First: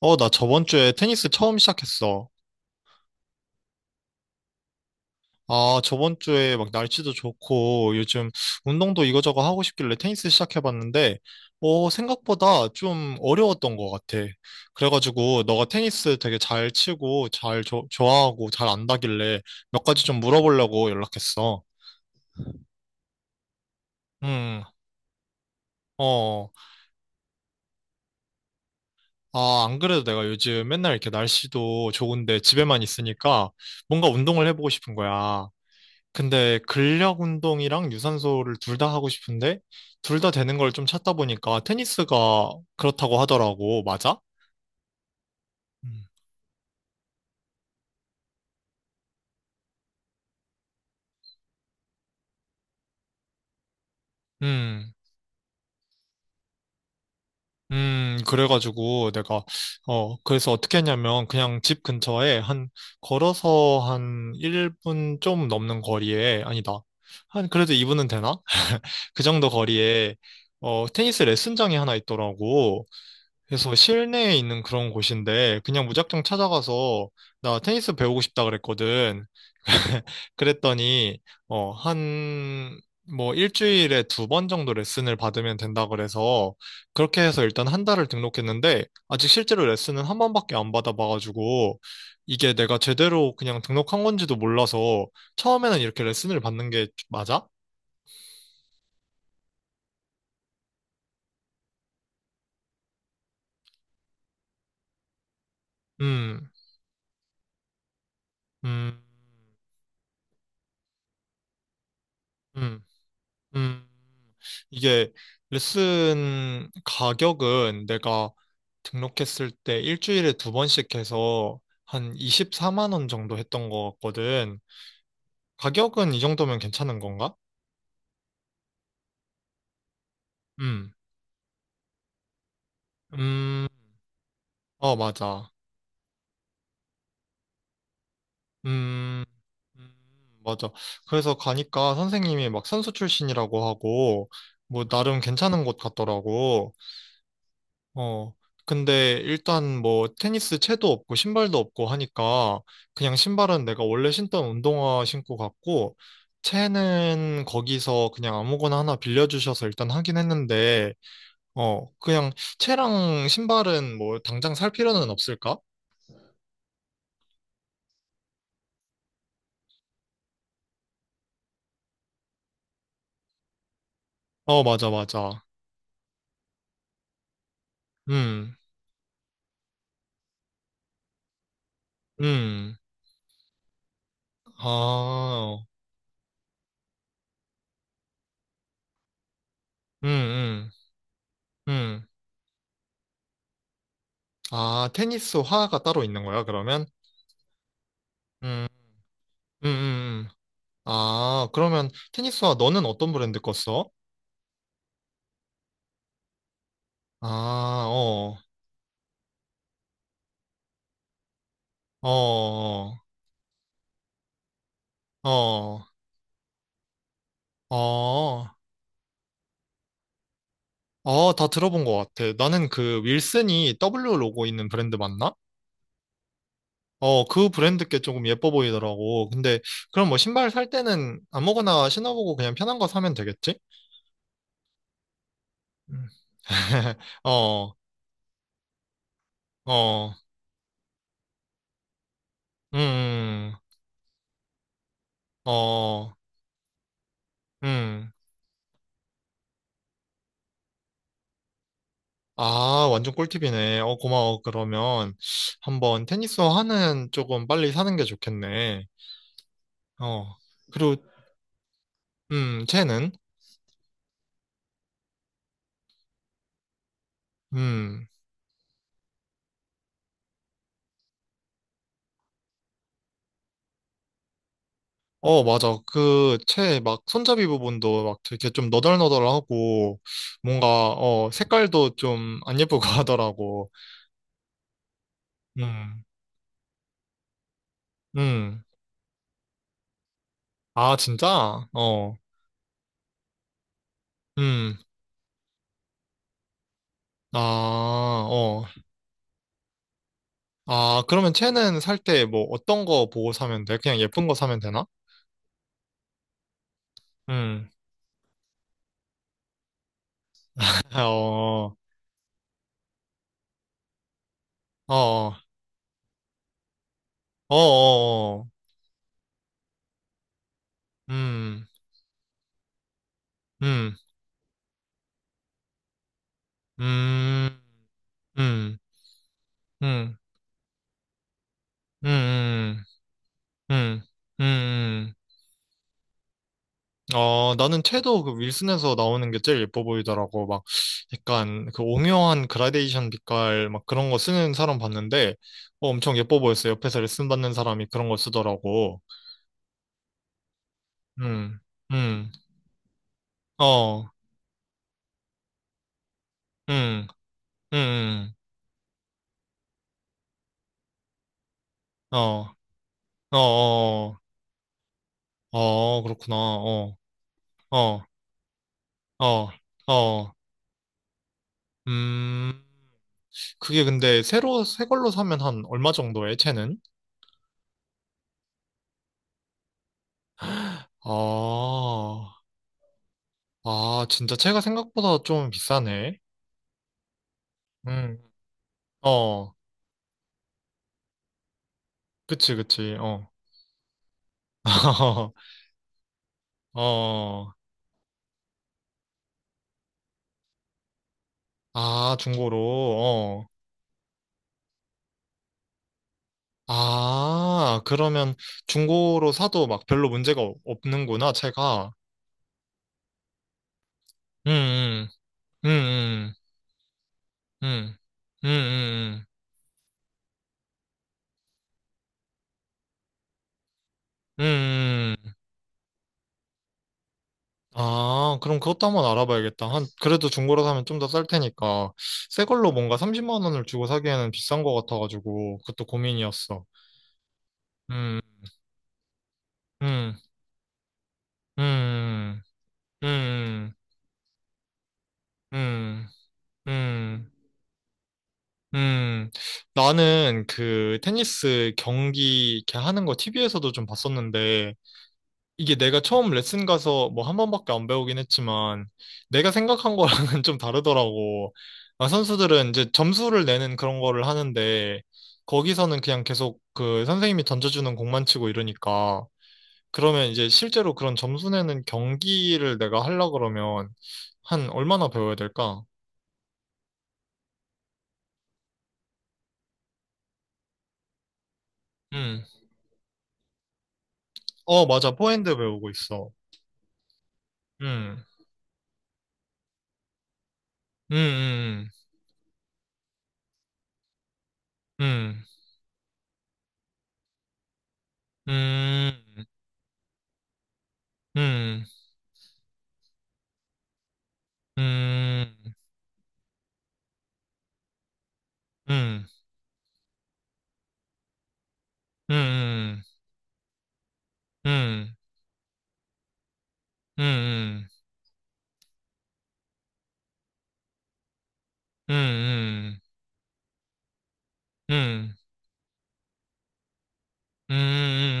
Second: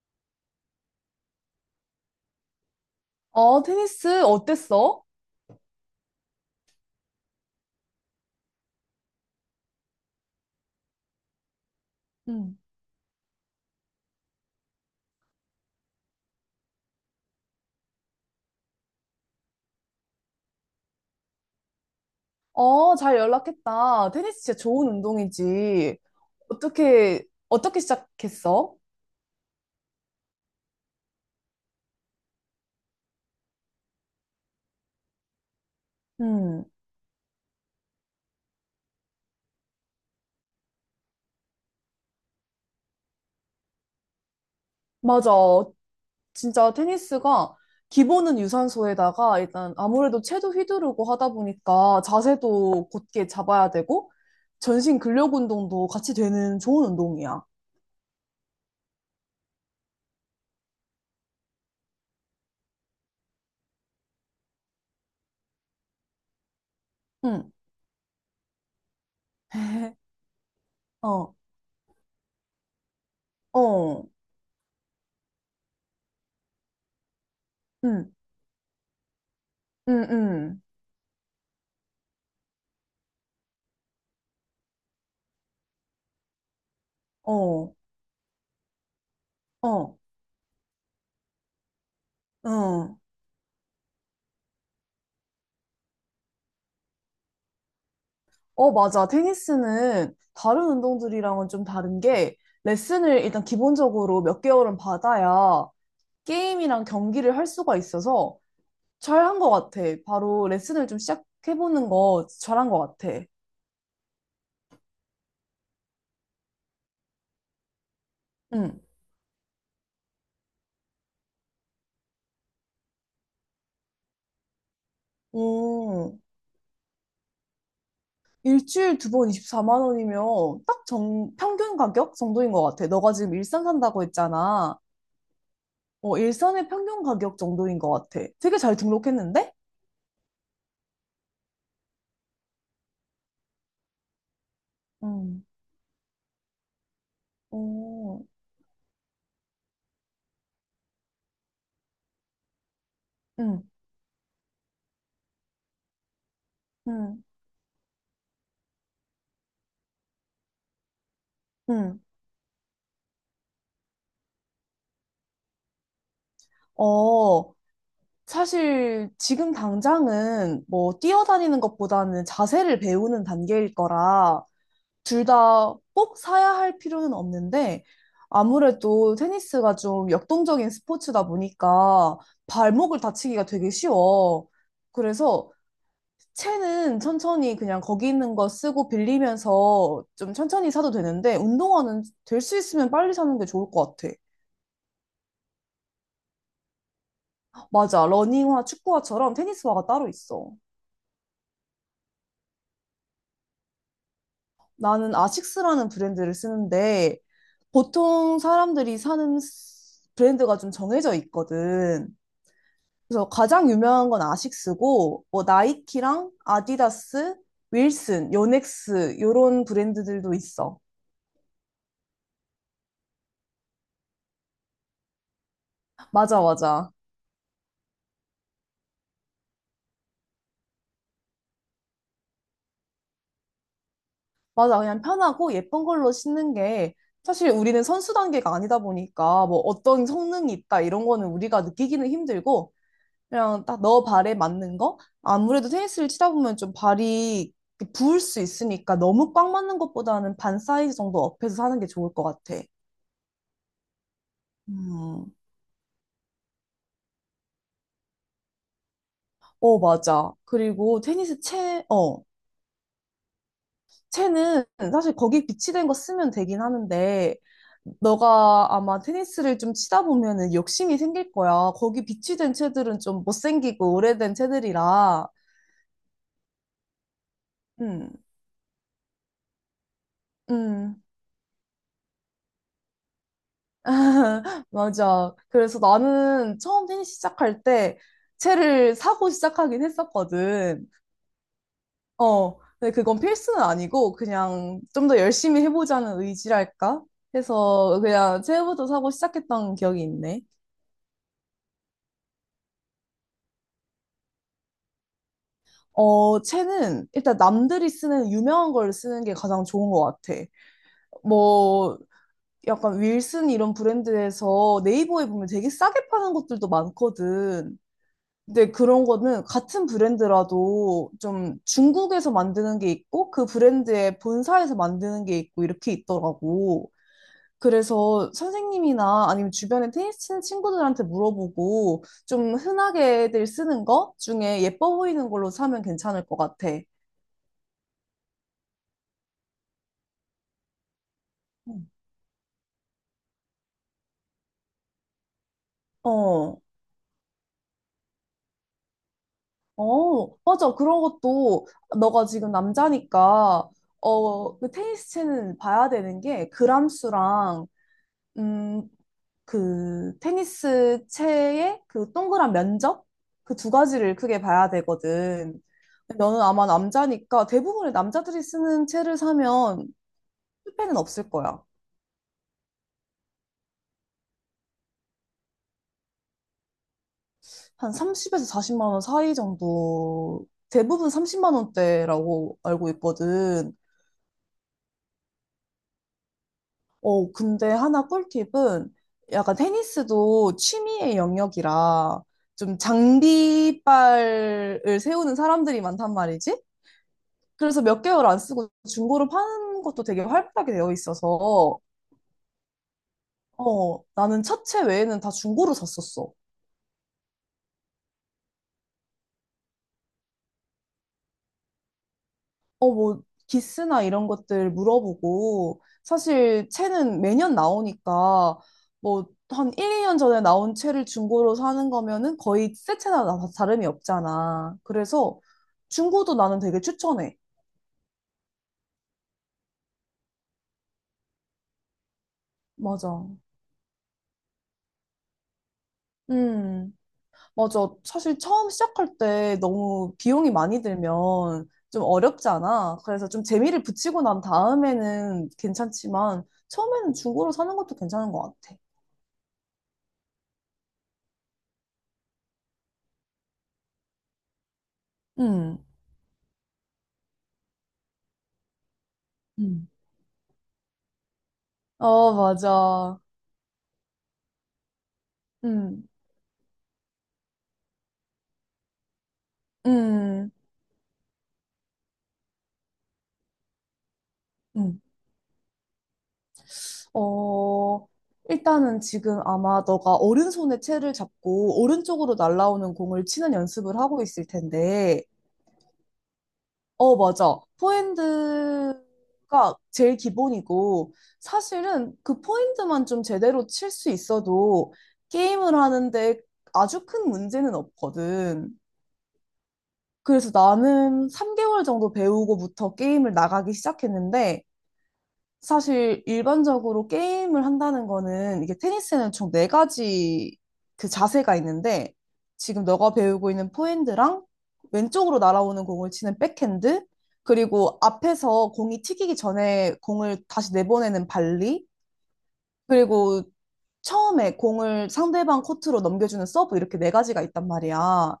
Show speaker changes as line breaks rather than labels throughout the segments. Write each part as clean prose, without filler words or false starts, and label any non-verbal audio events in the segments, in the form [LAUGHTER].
어, 나 저번 주에 테니스 처음 시작했어.
어, 테니스 어땠어?
아, 저번 주에 막 날씨도 좋고 요즘 운동도 이거저거 하고 싶길래 테니스 시작해봤는데, 어,
응.
생각보다 좀 어려웠던 것 같아. 그래가지고 너가 테니스 되게 잘 치고 잘 좋아하고 잘 안다길래 몇 가지 좀 물어보려고 연락했어.
어, 잘 연락했다. 테니스 진짜
음,
좋은 운동이지.
어,
어떻게 시작했어?
아, 안 그래도 내가 요즘 맨날 이렇게 날씨도 좋은데 집에만 있으니까 뭔가 운동을 해보고 싶은 거야. 근데
음,
근력 운동이랑 유산소를 둘 다 하고 싶은데 둘 다 되는 걸 좀 찾다 보니까 테니스가 그렇다고 하더라고. 맞아?
맞아.
음.
진짜 테니스가 기본은 유산소에다가 일단 아무래도 채도 휘두르고 하다 보니까 자세도 곧게 잡아야 되고
음,
전신 근력 운동도 같이 되는 좋은 운동이야.
그래가지고 내가, 어, 그래서 어떻게 했냐면 그냥 집 근처에 한, 걸어서 한 1분 좀 넘는 거리에, 아니다. 한,
응.
그래도 2분은 되나? [LAUGHS] 그 정도
[LAUGHS]
거리에, 어, 테니스
어,
레슨장이 하나 있더라고. 그래서
어,
실내에 있는 그런 곳인데 그냥 무작정 찾아가서 나 테니스
응,
배우고 싶다 그랬거든.
응,
[LAUGHS]
응,
그랬더니 어, 한 뭐 일주일에 두 번 정도 레슨을 받으면 된다 그래서 그렇게 해서 일단
어,
한 달을 등록했는데 아직 실제로
어,
레슨은 한 번밖에 안 받아봐가지고 이게 내가
응.
제대로 그냥 등록한 건지도 몰라서 처음에는 이렇게 레슨을 받는 게 맞아?
어, 맞아. 테니스는 다른 운동들이랑은 좀 다른 게 레슨을 일단 기본적으로 몇 개월은 받아야
음,
게임이랑 경기를 할 수가 있어서
음,
잘한 것 같아. 바로 레슨을 좀 시작해보는 거 잘한
음.
것 같아.
음, 이게 레슨 가격은 내가
응.
등록했을 때 일주일에 두 번씩 해서 한 24만 원 정도 했던 것 같거든. 가격은
오,
이 정도면 괜찮은 건가?
일주일 2번 24만 원이면 딱
음,
정, 평균 가격 정도인 것 같아. 너가 지금 일산
음,
산다고 했잖아.
어, 맞아.
어, 일산의 평균 가격 정도인 것 같아. 되게 잘
음,
등록했는데?
음, 맞아. 그래서 가니까 선생님이 막 선수 출신이라고 하고, 뭐, 나름
응.
괜찮은 곳 같더라고.
오,
어, 근데 일단 뭐 테니스 채도 없고 신발도 없고 하니까 그냥
응,
신발은 내가 원래 신던 운동화 신고 갔고
응.
채는 거기서 그냥 아무거나 하나 빌려주셔서 일단 하긴 했는데 어,
응.
그냥 채랑 신발은 뭐 당장 살 필요는 없을까?
어, 사실 지금 당장은 뭐 뛰어다니는 것보다는 자세를 배우는 단계일 거라
어, 맞아,
둘
맞아.
다 꼭 사야 할 필요는 없는데
음,
아무래도 테니스가 좀 역동적인 스포츠다 보니까
음,
발목을 다치기가 되게 쉬워. 그래서
아,
채는 천천히 그냥 거기 있는 거 쓰고 빌리면서
음,
좀
음,
천천히 사도 되는데 운동화는
음.
될 수 있으면 빨리 사는 게 좋을 것 같아.
아, 테니스 화가 따로 있는 거야, 그러면?
맞아. 러닝화,
음,
축구화처럼 테니스화가 따로
음.
있어.
아, 그러면 테니스화 너는 어떤 브랜드 거 써?
나는 아식스라는 브랜드를 쓰는데
아, 어,
보통 사람들이 사는 브랜드가 좀 정해져 있거든.
어,
그래서 가장 유명한 건 아식스고 뭐
어,
나이키랑 아디다스, 윌슨,
어,
요넥스 요런 브랜드들도 있어.
어, 다 들어본 것 같아. 나는 그 윌슨이 W 로고 있는 브랜드 맞나?
맞아, 맞아.
어, 그 브랜드 게 조금 예뻐 보이더라고. 근데 그럼 뭐 신발 살 때는 아무거나 신어보고 그냥 편한 거 사면 되겠지?
맞아. 그냥 편하고 예쁜
음.
걸로 신는 게
[LAUGHS]
사실
어,
우리는 선수 단계가 아니다 보니까 뭐 어떤
어,
성능이 있다 이런 거는 우리가 느끼기는 힘들고
음, 음,
그냥 딱 너 발에 맞는 거? 아무래도 테니스를
어,
치다 보면 좀 발이 이렇게
음.
부을 수 있으니까 너무 꽉 맞는 것보다는 반 사이즈 정도 업해서 사는 게 좋을 것 같아.
아, 완전 꿀팁이네. 어, 고마워. 그러면
음.
한번 테니스 화는 조금 빨리 사는 게 좋겠네.
어,
어,
맞아.
그리고,
그리고 테니스 채, 어,
채는?
채는 사실 거기 비치된 거 쓰면 되긴 하는데,
음,
너가 아마 테니스를 좀 치다 보면은 욕심이 생길 거야. 거기 비치된 채들은 좀 못생기고 오래된 채들이라.
어, 맞아. 그, 채 막 손잡이 부분도
음,
막 되게 좀 너덜너덜하고 뭔가,
음.
어, 색깔도 좀 안 예쁘고 [LAUGHS] 하더라고.
[LAUGHS] 맞아. 그래서
음,
나는 처음 테니스 시작할 때
음.
채를 사고 시작하긴 했었거든.
아, 진짜? 어,
어, 근데 그건 필수는 아니고
음.
그냥 좀 더 열심히 해보자는 의지랄까?
아,
해서 그냥
어.
채부터 사고 시작했던 기억이 있네.
아, 그러면 채는 살 때 뭐 어떤 거 보고 사면 돼? 그냥 예쁜 거 사면 되나?
어, 채는 일단
음.
남들이 쓰는 유명한 걸 쓰는 게 가장 좋은 것 같아.
[LAUGHS] 어.
뭐, 약간 윌슨 이런 브랜드에서
어,
네이버에
어,
보면 되게 싸게 파는 것들도
어,
많거든.
어, 어.
근데 그런 거는 같은 브랜드라도 좀
음,
중국에서 만드는 게 있고 그
음,
브랜드의 본사에서 만드는 게 있고 이렇게 있더라고.
음,
그래서
음,
선생님이나 아니면 주변에
음,
테니스 치는 친구들한테 물어보고 좀
음,
흔하게들 쓰는
음,
거
음,
중에 예뻐
음.
보이는 걸로 사면 괜찮을 것 같아.
어, 나는 채도 그 윌슨에서 나오는 게 제일 예뻐 보이더라고. 막, 약간 그
음.
오묘한 그라데이션 빛깔 막 그런 거 쓰는 사람 봤는데, 어, 엄청 예뻐
어,
보였어. 옆에서 레슨 받는 사람이 그런 걸 쓰더라고.
어, 맞아. 그런
음,
것도 너가
음,
지금 남자니까,
어,
어, 그 테니스 채는 봐야 되는 게
음,
그람수랑,
음,
음, 그 테니스 채의 그 동그란
어,
면적?
어,
그 두 가지를
어,
크게 봐야
어,
되거든.
어,
근데
그렇구나.
너는 아마
어,
남자니까 대부분의
어,
남자들이 쓰는 채를
어.
사면
어,
실패는 없을 거야.
음, 그게 근데 새 걸로 사면 한 얼마 정도에, 채는?
한 30에서 40만 원 사이 정도, 대부분 30만
아,
원대라고 알고 있거든.
아, 진짜 채가 생각보다 좀 비싸네.
어, 근데 하나
음,
꿀팁은
어,
약간 테니스도 취미의 영역이라
그치,
좀
그치, 어.
장비빨을 세우는
[LAUGHS]
사람들이 많단 말이지.
어,
그래서 몇 개월 안 쓰고 중고로 파는 것도 되게 활발하게 되어 있어서,
아, 중고로, 어.
어, 나는 차체 외에는 다 중고로 샀었어.
아, 그러면 중고로 사도 막 별로 문제가 없는구나, 채가.
어, 뭐, 기스나 이런 것들
음, 음,
물어보고,
음,
사실 채는 매년
음, 음, 음,
나오니까,
음, 음.
뭐, 한 1, 2년 전에 나온 채를 중고로 사는 거면은 거의 새 채나 다름이 없잖아.
음, 음.
그래서 중고도 나는 되게 추천해.
아, 그럼 그것도 한번 알아봐야겠다. 한, 그래도 중고로 사면 좀 더 쌀 테니까. 새 걸로 뭔가
맞아.
30만 원을 주고 사기에는 비싼 것 같아가지고, 그것도 고민이었어.
음. 맞아.
음,
사실 처음 시작할 때 너무
음,
비용이 많이 들면 좀
음,
어렵지 않아. 그래서 좀
음,
재미를 붙이고 난 다음에는
음,
괜찮지만 처음에는
음,
중고로 사는 것도 괜찮은 것 같아.
음. 나는 그 테니스 경기 이렇게 하는 거 TV에서도 좀 봤었는데, 이게
음.
내가 처음 레슨 가서 뭐 한 번밖에 안 배우긴 했지만 내가
음.
생각한 거랑은 [LAUGHS] 좀 다르더라고. 아,
어,
선수들은 이제
맞아.
점수를 내는 그런 거를 하는데 거기서는
음.
그냥 계속 그 선생님이 던져주는 공만 치고 이러니까 그러면 이제
음.
실제로 그런 점수 내는 경기를 내가 하려 그러면 한
음.
얼마나 배워야 될까?
어, 일단은 지금 아마 너가 오른손에 채를 잡고 오른쪽으로
음.
날아오는 공을 치는 연습을 하고 있을
어, 맞아.
텐데
포핸드 배우고 있어.
어, 맞아.
음.
포핸드가 제일 기본이고,
음.
사실은 그 포핸드만 좀 제대로 칠 수 있어도
음.
게임을 하는데 아주 큰 문제는 없거든.
음.
그래서 나는
음.
3개월 정도 배우고부터 게임을 나가기 시작했는데,
음. 음. 음.
사실 일반적으로 게임을 한다는 거는 이게
음.
테니스는 총 4가지 그 자세가 있는데
음.
지금
음.
너가 배우고 있는 포핸드랑
음,
왼쪽으로 날아오는 공을 치는 백핸드
음,
그리고 앞에서 공이 튀기기 전에 공을 다시 내보내는 발리
음, 음,
그리고 처음에 공을
음,
상대방 코트로 넘겨주는 서브 이렇게 4가지가 있단
음,
말이야.
음, 음,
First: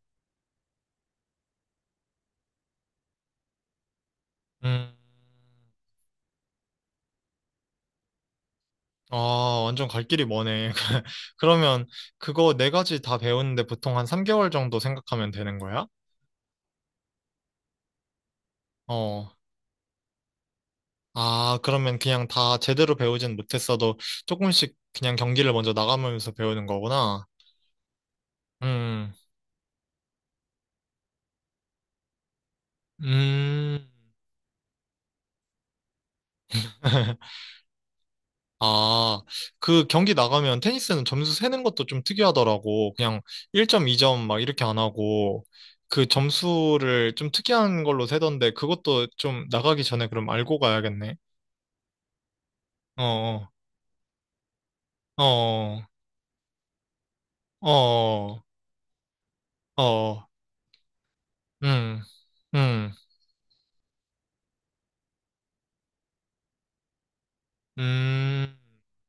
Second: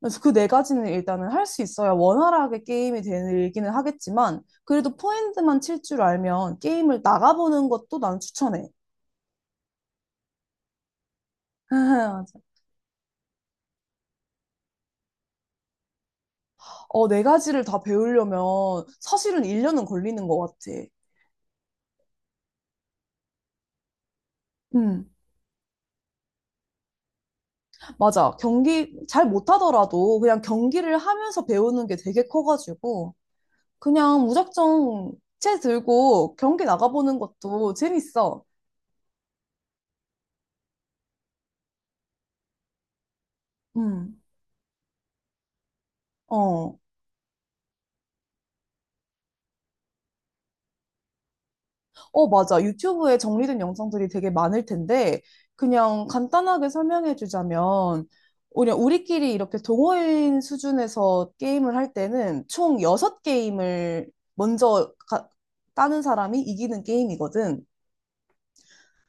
그래서 그 4가지는 일단은 할 수 있어야 원활하게 게임이 되기는 하겠지만,
음.
그래도 포핸드만 칠 줄 알면 게임을 나가보는 것도 난 추천해.
아, 완전 갈 길이 머네. [LAUGHS]
[LAUGHS]
그러면
맞아.
그거 네 가지 다 배우는데 보통 한 3개월 정도 생각하면 되는 거야?
어, 4가지를 다 배우려면
어.
사실은 1년은 걸리는 것 같아.
아, 그러면 그냥 다 제대로 배우진 못했어도 조금씩
음,
그냥 경기를 먼저 나가면서 배우는 거구나.
맞아. 경기
음,
잘 못하더라도 그냥 경기를 하면서 배우는 게 되게 커가지고,
음.
그냥 무작정 채 들고 경기 나가보는
[LAUGHS]
것도 재밌어.
아, 그 경기 나가면 테니스는 점수 세는 것도 좀 특이하더라고. 그냥 1점,
음,
2점 막 이렇게 안 하고, 그
어.
점수를 좀 특이한 걸로 세던데, 그것도 좀 나가기 전에 그럼 알고 가야겠네.
어, 맞아. 유튜브에
어,
정리된 영상들이 되게 많을 텐데,
어, 어,
그냥 간단하게 설명해
어,
주자면,
어,
그냥 우리끼리 이렇게
어, 어.
동호인 수준에서 게임을 할
음,
때는 총
음,
6게임을 먼저 따는 사람이 이기는 게임이거든.
음,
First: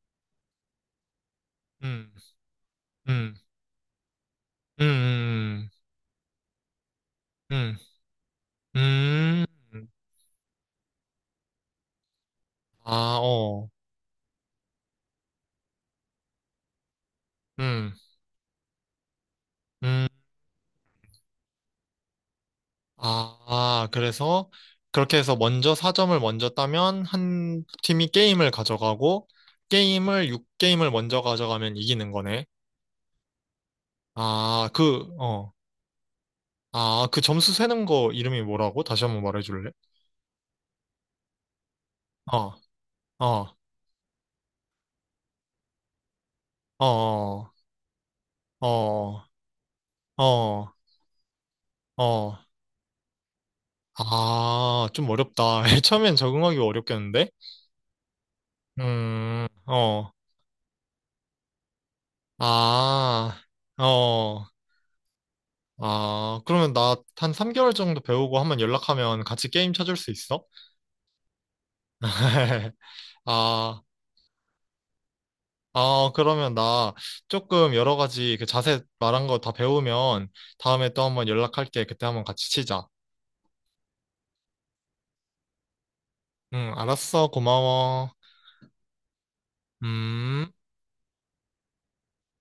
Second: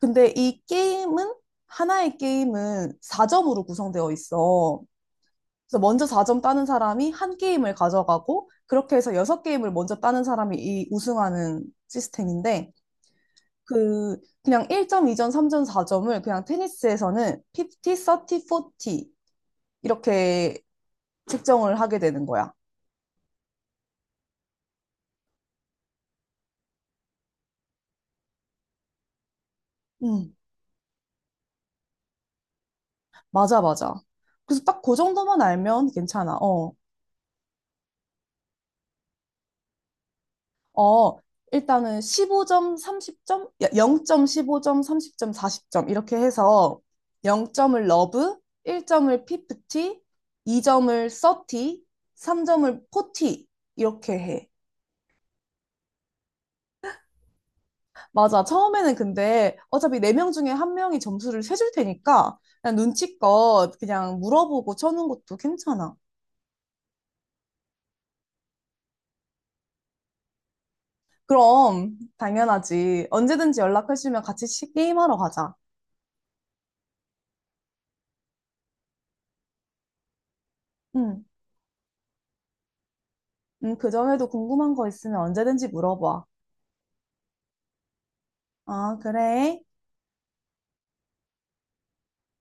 근데 이 게임은, 하나의 게임은
음,
4점으로 구성되어 있어.
음, 음,
그래서 먼저 4점 따는 사람이 한 게임을
음,
가져가고, 그렇게 해서
음, 음,
6게임을
음.
먼저 따는 사람이 이 우승하는 시스템인데,
아, 어,
그냥 1점, 2점, 3점, 4점을 그냥 테니스에서는 50,
음,
30, 40
음.
이렇게 측정을 하게 되는 거야.
아, 그래서 그렇게 해서 먼저 4점을 먼저 따면 한 팀이 게임을 가져가고 게임을
음,
6게임을 먼저 가져가면 이기는 거네.
맞아, 맞아. 그래서
아,
딱 그
그,
정도만
어.
알면 괜찮아. 어,
아, 그 점수 세는 거 이름이 뭐라고? 다시 한번 말해줄래?
어, 일단은 십오
어,
점 30점
어,
0.15점, 30점, 40점 이렇게 해서
어, 어,
0점을 러브, 1점을
어,
50,
어.
2점을 30,
어.
3점을 40 이렇게 해.
아, 좀 어렵다. [LAUGHS] 처음엔 적응하기 어렵겠는데?
맞아. 처음에는 근데 어차피
어,
4명 중에 1명이 점수를 세줄 테니까 그냥
아,
눈치껏 그냥
어.
물어보고 쳐는 것도 괜찮아.
아, 그러면 나 한 3개월 정도 배우고 한 번 연락하면 같이 게임 쳐줄 수 있어?
그럼
[LAUGHS]
당연하지. 언제든지
아,
연락해주면 같이 게임하러 가자.
아, 그러면 나 조금 여러 가지 그 자세 말한 거 다 배우면 다음에 또 한
응.
번 연락할게. 그때 한 번 같이 치자.
응, 그 전에도 궁금한 거 있으면 언제든지 물어봐.
응, 알았어. 고마워.
아, 그래.
음.